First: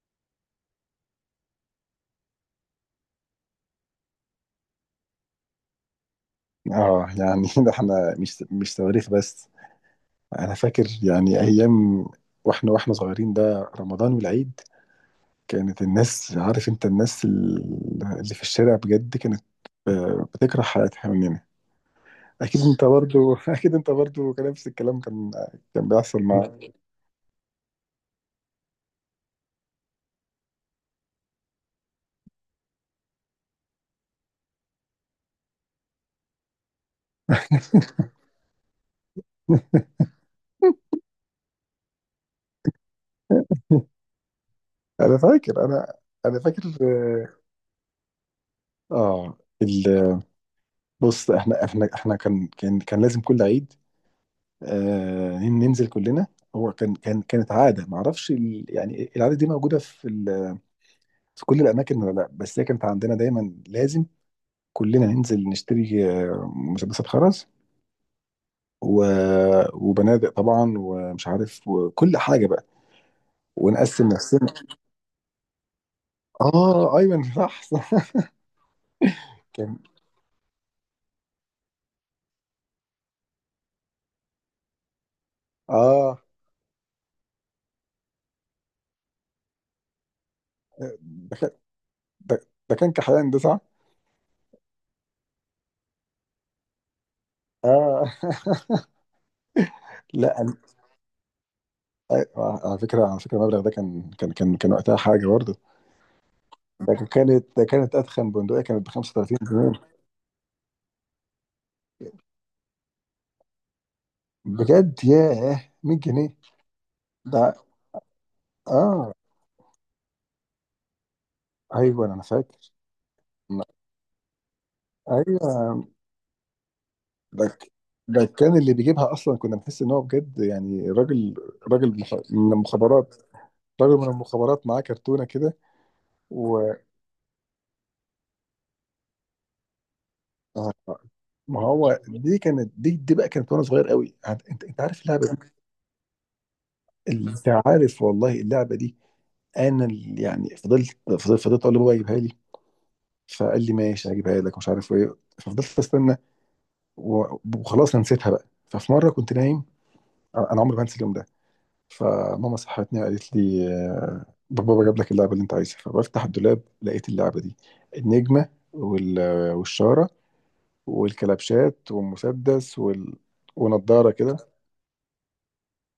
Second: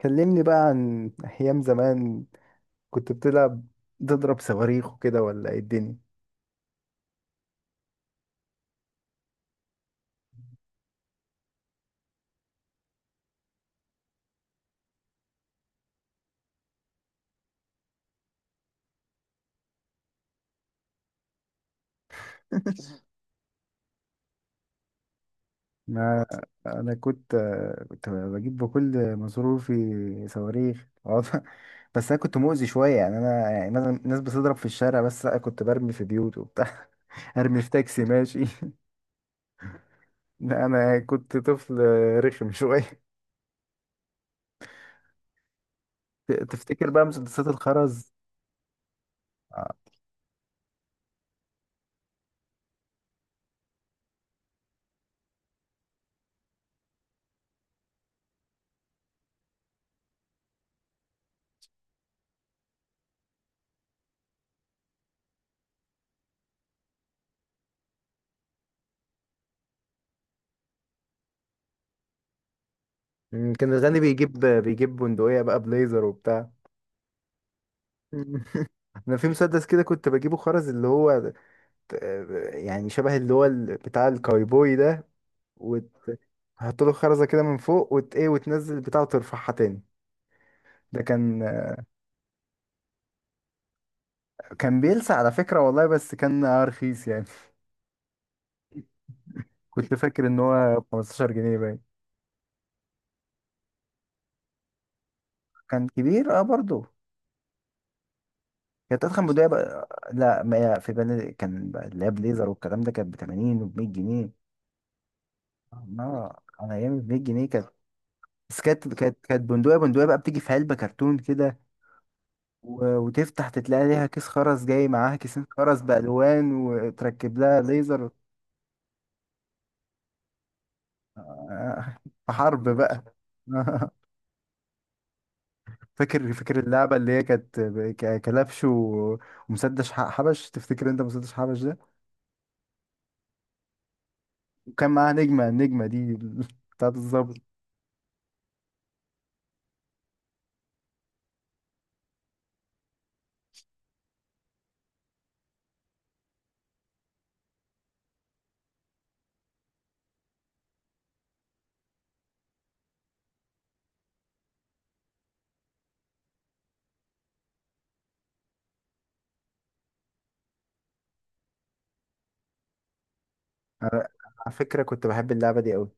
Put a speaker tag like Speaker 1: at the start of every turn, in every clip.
Speaker 1: كلمني بقى عن أيام زمان كنت بتلعب تضرب صواريخ وكده ولا إيه الدنيا؟
Speaker 2: اه، يعني ده احنا مش تواريخ بس. انا فاكر يعني ايام واحنا صغيرين، ده رمضان والعيد. كانت الناس، عارف انت، الناس اللي في الشارع بجد كانت، بتكره حياتها مننا. اكيد انت برضو اكيد انت برضو كان نفس الكلام، كان بيحصل
Speaker 1: ما
Speaker 2: معاك.
Speaker 1: أنا كنت بجيب بكل مصروفي صواريخ، بس أنا كنت مؤذي شوية، يعني أنا يعني مثلا الناس بتضرب في الشارع، بس لأ كنت برمي في بيوت وبتاع. أرمي في تاكسي ماشي. لا أنا كنت طفل رخم شوية.
Speaker 2: انا فاكر انا انا فاكر.
Speaker 1: تفتكر بقى مسدسات الخرز؟
Speaker 2: اه آه،
Speaker 1: آه.
Speaker 2: ال- بص، احنا كان لازم كل عيد، ننزل كلنا. هو كانت عاده، ما اعرفش، يعني العاده دي موجوده في في كل الاماكن، ولا لا، بس هي كانت عندنا دايما، لازم كلنا ننزل نشتري مسدسات خرز و... وبنادق طبعا، ومش عارف، وكل حاجه بقى،
Speaker 1: كان الغني
Speaker 2: ونقسم
Speaker 1: بيجيب
Speaker 2: نفسنا.
Speaker 1: بيجيب بندقية بقى بليزر وبتاع.
Speaker 2: اه، ايمن، صح صح
Speaker 1: انا في مسدس
Speaker 2: كان
Speaker 1: كده كنت بجيبه خرز، اللي هو يعني شبه اللي هو بتاع الكايبوي ده، وتحط
Speaker 2: اه
Speaker 1: له خرزه كده من فوق، وت ايه وتنزل البتاع وترفعها تاني. ده
Speaker 2: ده
Speaker 1: كان
Speaker 2: كان ده ده كان كحيان ده، صح؟
Speaker 1: بيلسع على فكره والله، بس كان رخيص يعني.
Speaker 2: اه
Speaker 1: كنت فاكر ان
Speaker 2: لا، أنا...
Speaker 1: هو ب 15 جنيه باين.
Speaker 2: على فكره المبلغ ده كان وقتها حاجه برضه.
Speaker 1: كان كبير اه برضه.
Speaker 2: ده كانت أتخن بندقية كانت ب
Speaker 1: كانت اضخم
Speaker 2: 35
Speaker 1: بدايه
Speaker 2: جنيه
Speaker 1: بقى، لا ما هي في بني، كان بقى اللي هي بليزر والكلام ده كانت ب 80 وب 100 جنيه.
Speaker 2: بجد؟ ياه، 100 جنيه.
Speaker 1: اه على ايام ب 100 جنيه
Speaker 2: ده
Speaker 1: كانت. بس كانت
Speaker 2: آه،
Speaker 1: بندقيه بقى بتيجي في علبه كرتون كده.
Speaker 2: أيوه، أنا فاكر.
Speaker 1: وتفتح تتلاقي ليها كيس خرز جاي معاها كيسين خرز
Speaker 2: أيوه،
Speaker 1: بألوان، وتركب
Speaker 2: ده
Speaker 1: لها
Speaker 2: ك-
Speaker 1: ليزر.
Speaker 2: ده كان اللي بيجيبها أصلا، كنا بنحس إن هو بجد يعني راجل،
Speaker 1: آه،
Speaker 2: راجل من
Speaker 1: حرب بقى.
Speaker 2: المخابرات. راجل من المخابرات معاه كرتونة كده.
Speaker 1: فاكر
Speaker 2: و
Speaker 1: اللعبة اللي هي كانت كلبش ومسدس حبش،
Speaker 2: آه،
Speaker 1: تفتكر انت مسدس حبش
Speaker 2: ما
Speaker 1: ده؟
Speaker 2: هو دي كانت، دي بقى كانت، وأنا صغير قوي، أنت
Speaker 1: وكان
Speaker 2: عارف
Speaker 1: معاها
Speaker 2: اللعبة دي.
Speaker 1: نجمة، النجمة دي بتاعت الظابط.
Speaker 2: أنت عارف والله اللعبة دي. أنا اللي يعني فضلت أقول لبابا يجيبها لي. فقال لي: ماشي هجيبها لك، مش عارف ايه، ففضلت استنى. وخلاص انا نسيتها بقى، ففي مره كنت نايم. انا عمري ما انسى اليوم ده. فماما صحتني، قالت لي: بابا جاب لك اللعبه اللي انت عايزها. فبفتح الدولاب، لقيت اللعبه دي، النجمه والشاره والكلبشات والمسدس
Speaker 1: أنا-
Speaker 2: ونضاره كده.
Speaker 1: على فكرة كنت بحب اللعبة دي قوي.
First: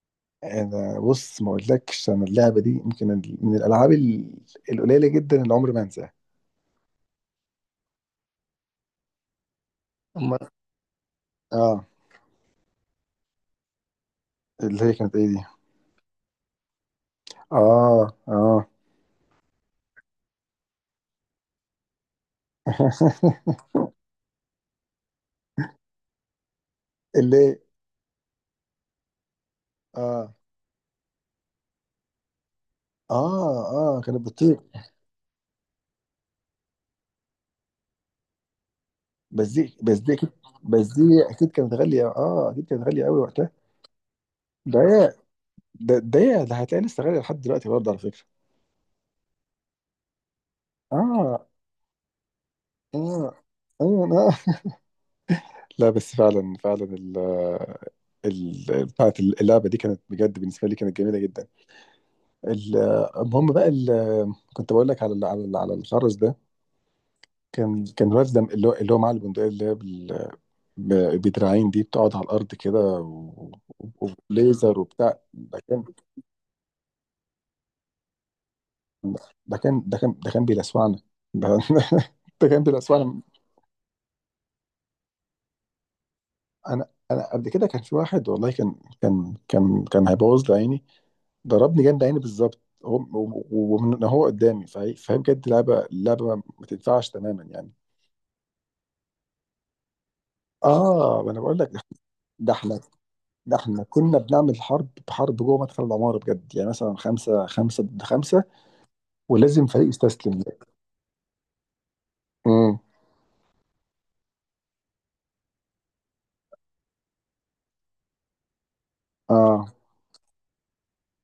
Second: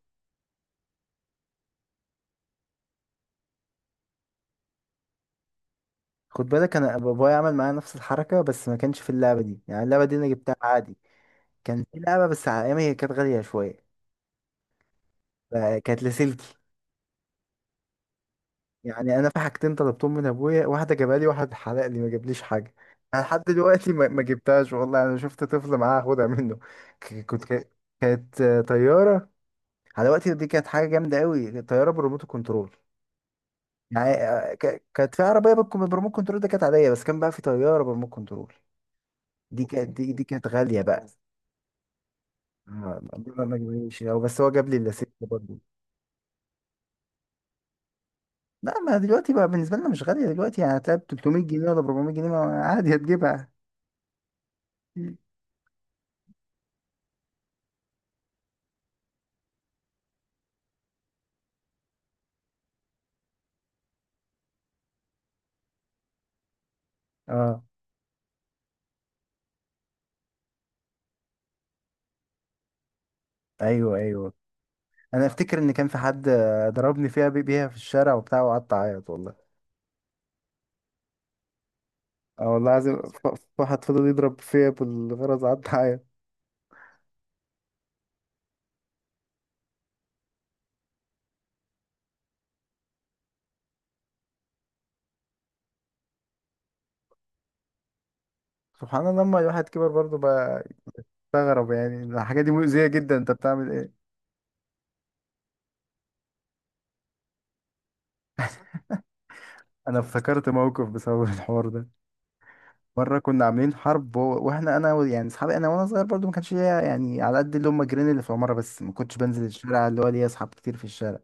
Speaker 2: انا، بص، ما اقولكش، انا اللعبه دي يمكن من الالعاب القليله جدا اللي عمري ما انساها.
Speaker 1: خد بالك انا بابايا عمل معايا نفس الحركة، بس ما كانش في اللعبة دي، يعني اللعبة دي انا
Speaker 2: أما-
Speaker 1: جبتها عادي. كان
Speaker 2: اه.
Speaker 1: في لعبة بس على ايامي هي كانت غالية شوية.
Speaker 2: اللي هي كانت ايه دي؟
Speaker 1: آه، كانت لاسلكي.
Speaker 2: اه، اه
Speaker 1: يعني انا في حاجتين طلبتهم من ابويا، واحده جابها لي، واحد حرق لي ما جابليش حاجه. انا لحد دلوقتي ما جبتهاش والله، انا شفت طفل معاه اخدها منه. ك- كنت
Speaker 2: اللي
Speaker 1: ك- كانت طياره. على وقتي
Speaker 2: اه،
Speaker 1: دي كانت حاجه جامده قوي، طياره بريموت كنترول.
Speaker 2: اه، اه،
Speaker 1: يعني
Speaker 2: كانت بتطير.
Speaker 1: كانت في عربيه بالريموت كنترول، ده كانت عاديه، بس كان بقى في طياره بريموت كنترول.
Speaker 2: بس
Speaker 1: دي
Speaker 2: دي
Speaker 1: كانت
Speaker 2: بس
Speaker 1: دي,
Speaker 2: دي
Speaker 1: دي
Speaker 2: اكيد.
Speaker 1: كانت غاليه
Speaker 2: بس دي
Speaker 1: بقى.
Speaker 2: اكيد
Speaker 1: آه،
Speaker 2: كانت غاليه قوي
Speaker 1: ما
Speaker 2: وقتها.
Speaker 1: ما جابليش هو، بس هو جاب لي
Speaker 2: ده هي-
Speaker 1: اللاسلكي برضه.
Speaker 2: ده هتلاقي لسه غاليه لحد دلوقتي برضه، على فكره.
Speaker 1: لا ما دلوقتي بقى بالنسبه لنا مش غاليه دلوقتي، يعني هتلاقي ب 300
Speaker 2: اه،
Speaker 1: جنيه ولا 400 جنيه، عادي
Speaker 2: اه،
Speaker 1: هتجيبها.
Speaker 2: اه. آه. لا بس فعلا فعلا ال بتاعت اللعبه دي كانت، بجد بالنسبه لي كانت جميله جدا. ال- المهم بقى، كنت بقول لك على على الخرز ده.
Speaker 1: اه،
Speaker 2: كان الواد ده، اللي هو معاه البندقيه اللي هي بدراعين دي بتقعد على الارض كده، و-
Speaker 1: ايوه، ايوه.
Speaker 2: وليزر وبتاع.
Speaker 1: انا افتكر
Speaker 2: ده
Speaker 1: ان
Speaker 2: كان
Speaker 1: كان في حد ضربني فيها بيها في الشارع وبتاع، وقعدت اعيط والله.
Speaker 2: ده كان بيلسوعنا. ده
Speaker 1: اه
Speaker 2: ده كان
Speaker 1: والله العظيم،
Speaker 2: بيلسوعنا.
Speaker 1: واحد فضل يضرب فيا بالغرز، قعدت اعيط.
Speaker 2: انا قبل كده، كان في واحد والله كان هيبوظ لي عيني. ضربني جنب عيني بالظبط، هو ومن هو قدامي. فهي بجد لعبه، لعبه ما تنفعش تماما يعني.
Speaker 1: سبحان الله، لما الواحد كبر برضه بقى
Speaker 2: اه، ما انا بقول لك.
Speaker 1: يستغرب، يعني الحاجه دي
Speaker 2: ده احنا
Speaker 1: مؤذيه جدا، انت
Speaker 2: ده
Speaker 1: بتعمل
Speaker 2: احنا
Speaker 1: ايه؟
Speaker 2: كنا بنعمل حرب، حرب جوه مدخل العماره بجد، يعني مثلا خمسه خمسه ضد خمسه، ولازم فريق
Speaker 1: انا
Speaker 2: يستسلم.
Speaker 1: افتكرت موقف بسبب الحوار ده. مره كنا عاملين حرب واحنا انا يعني اصحابي، انا وانا صغير برضه ما كانش ليا يعني على قد اللي هم جيران اللي في العماره، بس ما كنتش بنزل
Speaker 2: اه،
Speaker 1: الشارع، اللي هو ليا اصحاب كتير في الشارع.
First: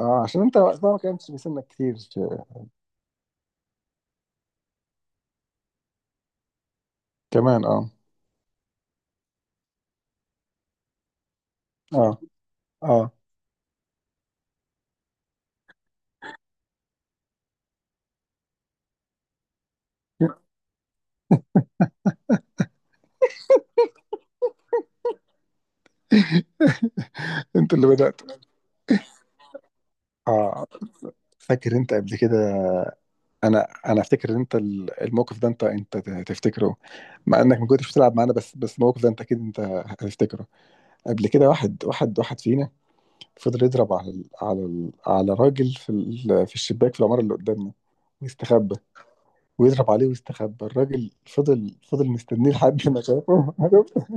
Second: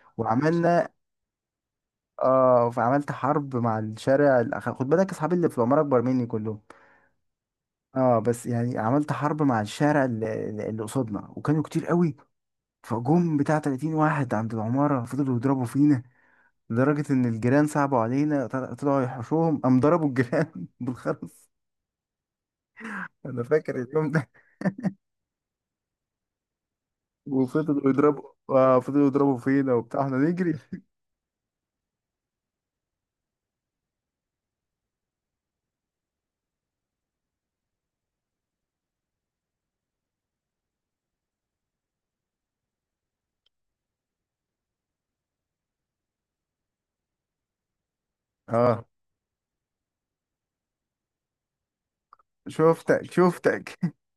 Speaker 2: اه، عشان انت
Speaker 1: وعملنا.
Speaker 2: وقتها ما كانش بيسنك كتير في...
Speaker 1: اه، فعملت حرب مع الشارع خد بالك اصحابي اللي في العمارة اكبر مني كلهم.
Speaker 2: كمان، اه،
Speaker 1: اه بس يعني عملت حرب مع الشارع اللي قصادنا، وكانوا كتير قوي.
Speaker 2: اه، اه،
Speaker 1: فجم بتاع 30 واحد عند العمارة، فضلوا يضربوا فينا. لدرجة ان الجيران صعبوا علينا، طلعوا يحوشوهم، قام ضربوا الجيران بالخرز. انا فاكر اليوم ده.
Speaker 2: انت اللي
Speaker 1: وفضلوا
Speaker 2: بدأت.
Speaker 1: يضربوا. اه فضلوا يضربوا فينا وبتاع احنا نجري.
Speaker 2: اه، فاكر انت قبل كده؟ انا افتكر ان انت الموقف ده، انت تفتكره، مع انك ما كنتش بتلعب معانا، بس الموقف ده انت اكيد انت هتفتكره. قبل كده، واحد فينا فضل يضرب على على راجل في في الشباك في العمارة اللي قدامنا، ويستخبى.
Speaker 1: اه،
Speaker 2: ويضرب عليه ويستخبى، الراجل فضل مستنيه لحد ما
Speaker 1: شفتك
Speaker 2: شافه
Speaker 1: شفتك.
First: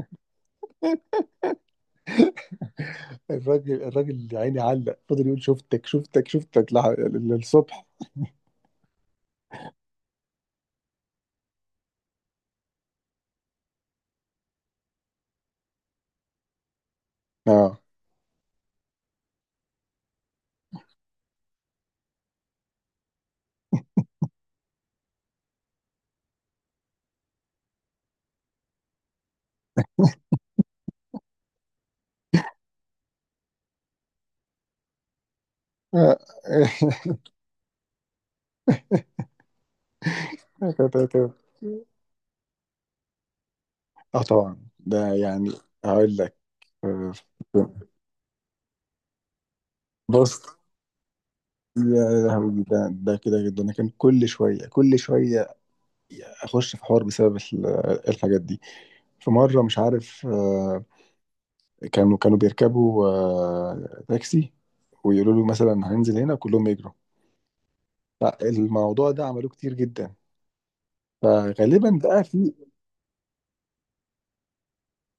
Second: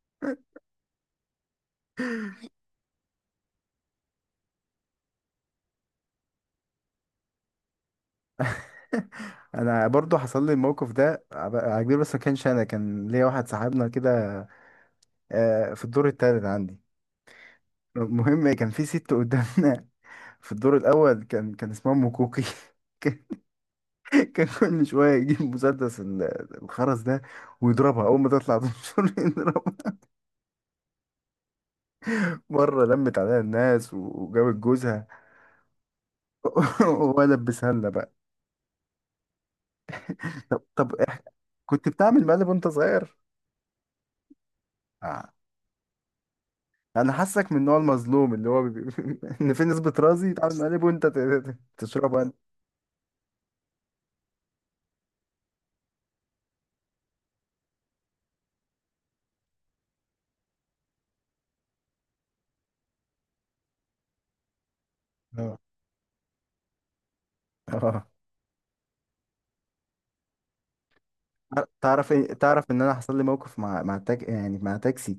Speaker 2: الراجل يا عيني علق، فضل يقول شفتك شفتك شفتك للصبح.
Speaker 1: انا برضو حصل لي الموقف ده عجيب، بس ما كانش انا، كان ليا واحد صاحبنا كده في الدور التالت عندي.
Speaker 2: اه،
Speaker 1: المهم كان في ست قدامنا في الدور الاول، كان اسمها ام كوكي. كان كان كل شويه يجيب مسدس الخرز ده، ويضربها اول ما تطلع تنشر. يضربها، مره لمت عليها الناس وجابت جوزها.
Speaker 2: اه
Speaker 1: وهو لبسها لنا بقى. طب
Speaker 2: كانت-
Speaker 1: طب
Speaker 2: كانت-
Speaker 1: كنت بتعمل مقلب وانت صغير؟
Speaker 2: آه، طبعا، ده
Speaker 1: آه.
Speaker 2: يعني... هقول لك. آه،
Speaker 1: انا حاسك من النوع المظلوم اللي هو ان في نسبة رازي
Speaker 2: بص.
Speaker 1: يتعمل مقلب وانت تشربه
Speaker 2: يا
Speaker 1: انت.
Speaker 2: لهوي، ده كده جدا، انا كان كل شويه كل شويه اخش في حوار بسبب الحاجات دي. في مره، مش عارف، كانوا بيركبوا تاكسي، ويقولوا له
Speaker 1: آه.
Speaker 2: مثلا هننزل هنا، كلهم يجروا.
Speaker 1: اه،
Speaker 2: فالموضوع ده عملوه كتير جدا. فغالبا بقى في...
Speaker 1: تعرف ان انا حصل لي موقف مع يعني مع تاكسي.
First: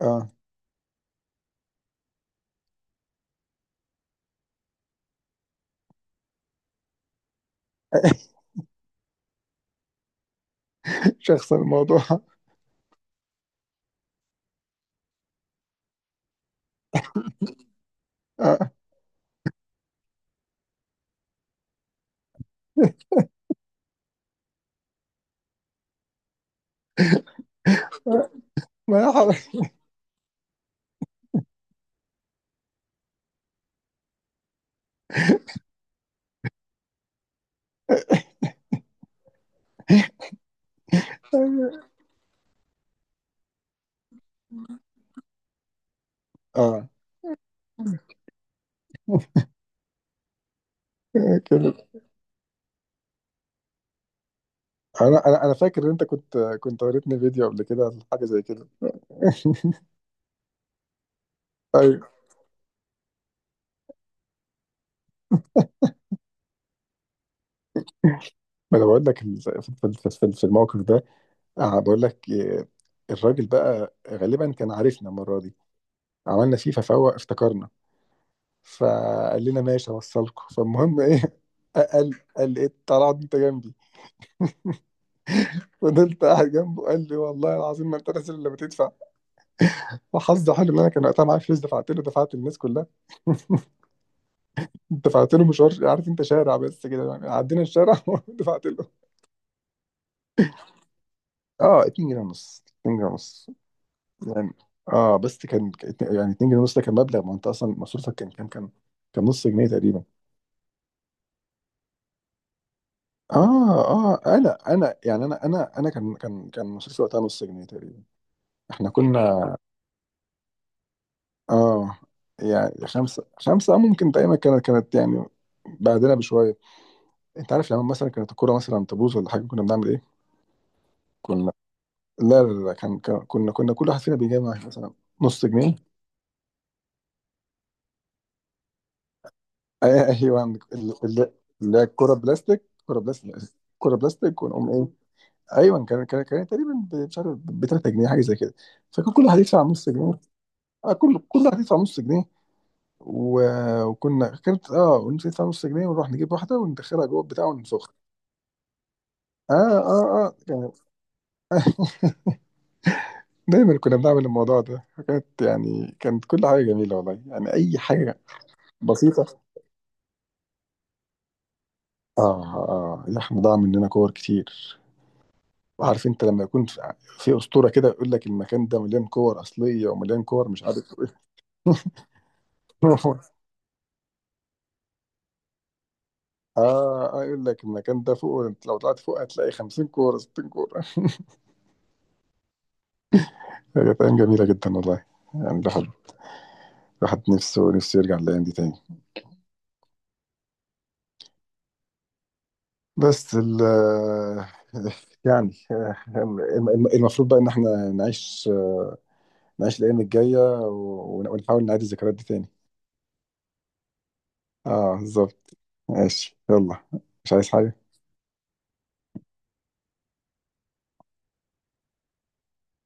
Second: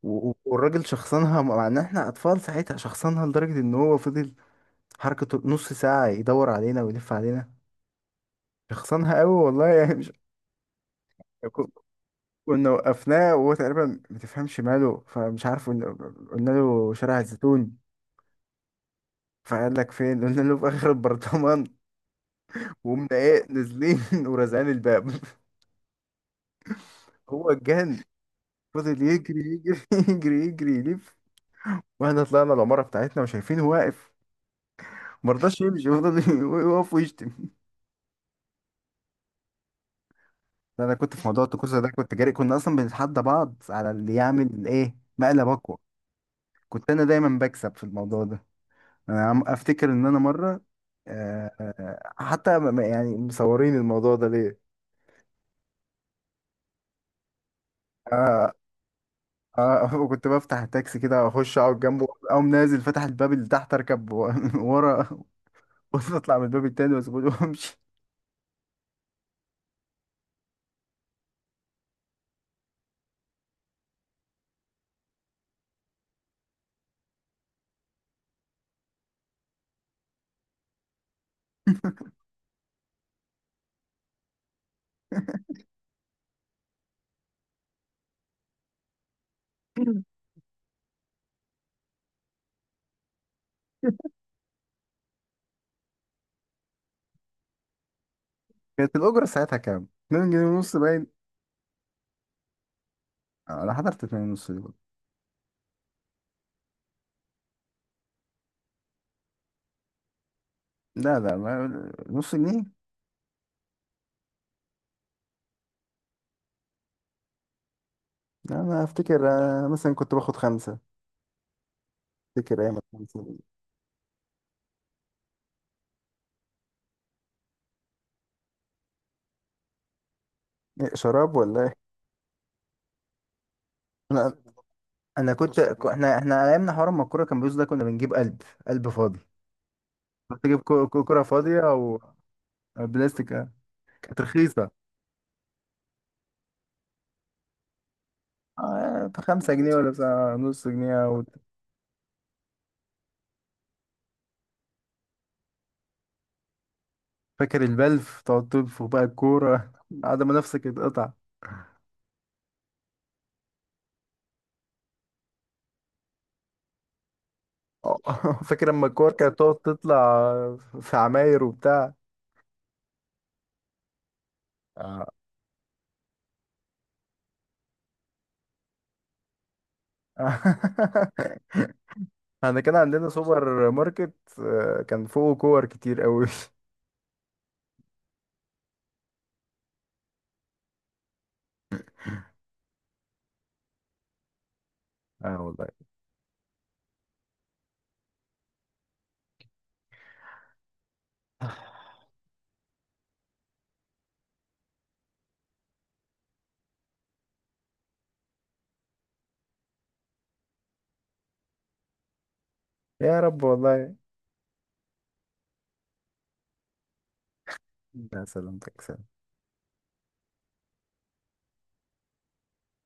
Speaker 2: اه
Speaker 1: والراجل شخصنها، مع ان احنا اطفال ساعتها، شخصنها لدرجة ان هو فضل حركته نص ساعة يدور علينا ويلف علينا. شخصنها قوي والله، يعني مش.
Speaker 2: شخص
Speaker 1: ك-
Speaker 2: الموضوع.
Speaker 1: كنا وقفناه وهو تقريبا ما تفهمش ماله، فمش عارف، قلنا له شارع الزيتون.
Speaker 2: آه.
Speaker 1: فقال لك فين، قلنا له في اخر البرطمان، وقمنا ايه نازلين ورازعين الباب. هو اتجن، فضل
Speaker 2: ما
Speaker 1: يجري
Speaker 2: يحرك.
Speaker 1: يجري يجري يجري يلف. واحنا طلعنا العمارة بتاعتنا وشايفينه واقف، مرضاش يمشي، فضل يقف ويشتم. انا كنت في موضوع الطقوسة ده كنت جاري، كنا اصلا بنتحدى بعض على اللي يعمل ايه مقلب اقوى.
Speaker 2: اه،
Speaker 1: كنت انا دايما بكسب في الموضوع ده. انا عم افتكر ان انا مرة
Speaker 2: كده.
Speaker 1: حتى يعني مصورين الموضوع ده ليه.
Speaker 2: انا فاكر ان انت كنت وريتني فيديو قبل كده عن حاجه زي
Speaker 1: آه،
Speaker 2: كده.
Speaker 1: اه كنت بفتح التاكسي كده، اخش اقعد
Speaker 2: ايوه،
Speaker 1: جنبه، اقوم نازل فتح الباب اللي تحت، اركب ورا. واطلع من الباب التاني واسيبه، وامشي.
Speaker 2: ما انا بقول لك، في الموقف ده، بقول لك. الراجل بقى غالبا كان عارفنا المره دي، عملنا فيه ففوق افتكرنا. فقال لنا: ماشي اوصلكم. فالمهم ايه، قال قال: ايه طلعت انت جنبي؟ فضلت قاعد جنبه، قال لي: والله العظيم ما انت نازل الا بتدفع. وحظي حلو ان انا كان وقتها معايا فلوس، دفعت له، دفعت للناس كلها دفعت له مشوار، عارف انت، شارع بس كده يعني، عدينا الشارع ودفعت
Speaker 1: كانت
Speaker 2: له.
Speaker 1: الاجره ساعتها كام؟ 2 جنيه ونص باين.
Speaker 2: اه، 2 جنيه ونص، 2 جنيه ونص.
Speaker 1: آه، انا حضرت 2 ونص
Speaker 2: يعني،
Speaker 1: دي برضه.
Speaker 2: اه، بس كان، يعني 2 جنيه ونص ده كان مبلغ، ما انت اصلا مصروفك كان نص جنيه تقريبا.
Speaker 1: لا لا، ما نص جنيه.
Speaker 2: اه، اه. انا يعني انا كان مصروفي وقتها نص جنيه تقريبا.
Speaker 1: لا، انا
Speaker 2: احنا
Speaker 1: افتكر
Speaker 2: كنا،
Speaker 1: مثلا كنت باخد خمسه.
Speaker 2: اه،
Speaker 1: افتكر ايام
Speaker 2: يعني
Speaker 1: الخمسة
Speaker 2: خمسة،
Speaker 1: دي.
Speaker 2: خمسة، ممكن، دايما كانت، يعني بعدنا بشوية. انت عارف لما مثلا كانت الكورة مثلا تبوظ ولا حاجة، كنا بنعمل ايه؟
Speaker 1: إيه، شراب
Speaker 2: كنا...
Speaker 1: ولا ايه؟
Speaker 2: لا، لا، لا، كنا كل واحد فينا
Speaker 1: انا
Speaker 2: بيجمع مثلا
Speaker 1: انا
Speaker 2: نص
Speaker 1: كنت
Speaker 2: جنيه.
Speaker 1: احنا على ايامنا حوار ما الكوره كان بيوز ده، كنا بنجيب قلب، قلب فاضي. كنت
Speaker 2: ايوه،
Speaker 1: تجيب كوره
Speaker 2: ال-
Speaker 1: فاضيه،
Speaker 2: اللي هي
Speaker 1: او
Speaker 2: الكرة بلاستيك،
Speaker 1: أو
Speaker 2: كرة
Speaker 1: بلاستيك.
Speaker 2: بلاستيك،
Speaker 1: آه.
Speaker 2: كرة
Speaker 1: كانت
Speaker 2: بلاستيك،
Speaker 1: رخيصه.
Speaker 2: ونقوم ايه. ايوه، كان تقريبا مش عارف، ب 3 جنيه حاجه زي كده. فكان كل واحد
Speaker 1: بخمسة
Speaker 2: يدفع
Speaker 1: جنيه
Speaker 2: نص
Speaker 1: ولا
Speaker 2: جنيه،
Speaker 1: بتاع نص
Speaker 2: آه
Speaker 1: جنيه.
Speaker 2: كل واحد يدفع نص جنيه. وكنا كانت، اه، ونص يدفع نص جنيه، ونروح نجيب واحده وندخلها جوه البتاع
Speaker 1: وفاكر
Speaker 2: ونسخها.
Speaker 1: البلف تقعد تنفخ بقى الكورة
Speaker 2: اه، اه،
Speaker 1: بعد ما
Speaker 2: اه،
Speaker 1: نفسك
Speaker 2: كان
Speaker 1: اتقطع.
Speaker 2: دايما كنا بنعمل الموضوع ده، كانت، كل حاجه جميله والله، يعني اي
Speaker 1: آه،
Speaker 2: حاجه
Speaker 1: فاكر لما الكور
Speaker 2: بسيطه.
Speaker 1: كانت تقعد تطلع في عماير وبتاع.
Speaker 2: اه، اه، اللحم ضاع مننا كور كتير.
Speaker 1: آه.
Speaker 2: وعارف انت لما يكون في اسطوره كده يقول لك المكان ده مليان كور اصليه ومليان كور مش عارف ايه.
Speaker 1: احنا كان عندنا سوبر ماركت، كان فوقه كور كتير قوي.
Speaker 2: اه، يقول لك المكان ده فوق، انت لو طلعت فوق هتلاقي 50 كوره، 60 كوره. هي ايام جميله جدا والله،
Speaker 1: اه
Speaker 2: يعني
Speaker 1: والله.
Speaker 2: الواحد، نفسه نفسه يرجع الايام دي تاني. بس ال... يعني، المفروض بقى ان احنا نعيش، نعيش الايام الجايه، ونحاول نعيد الذكريات دي تاني.
Speaker 1: يا رب والله.
Speaker 2: اه، بالظبط. ماشي يلا، مش عايز حاجة.
Speaker 1: لا سلامتك، سلام.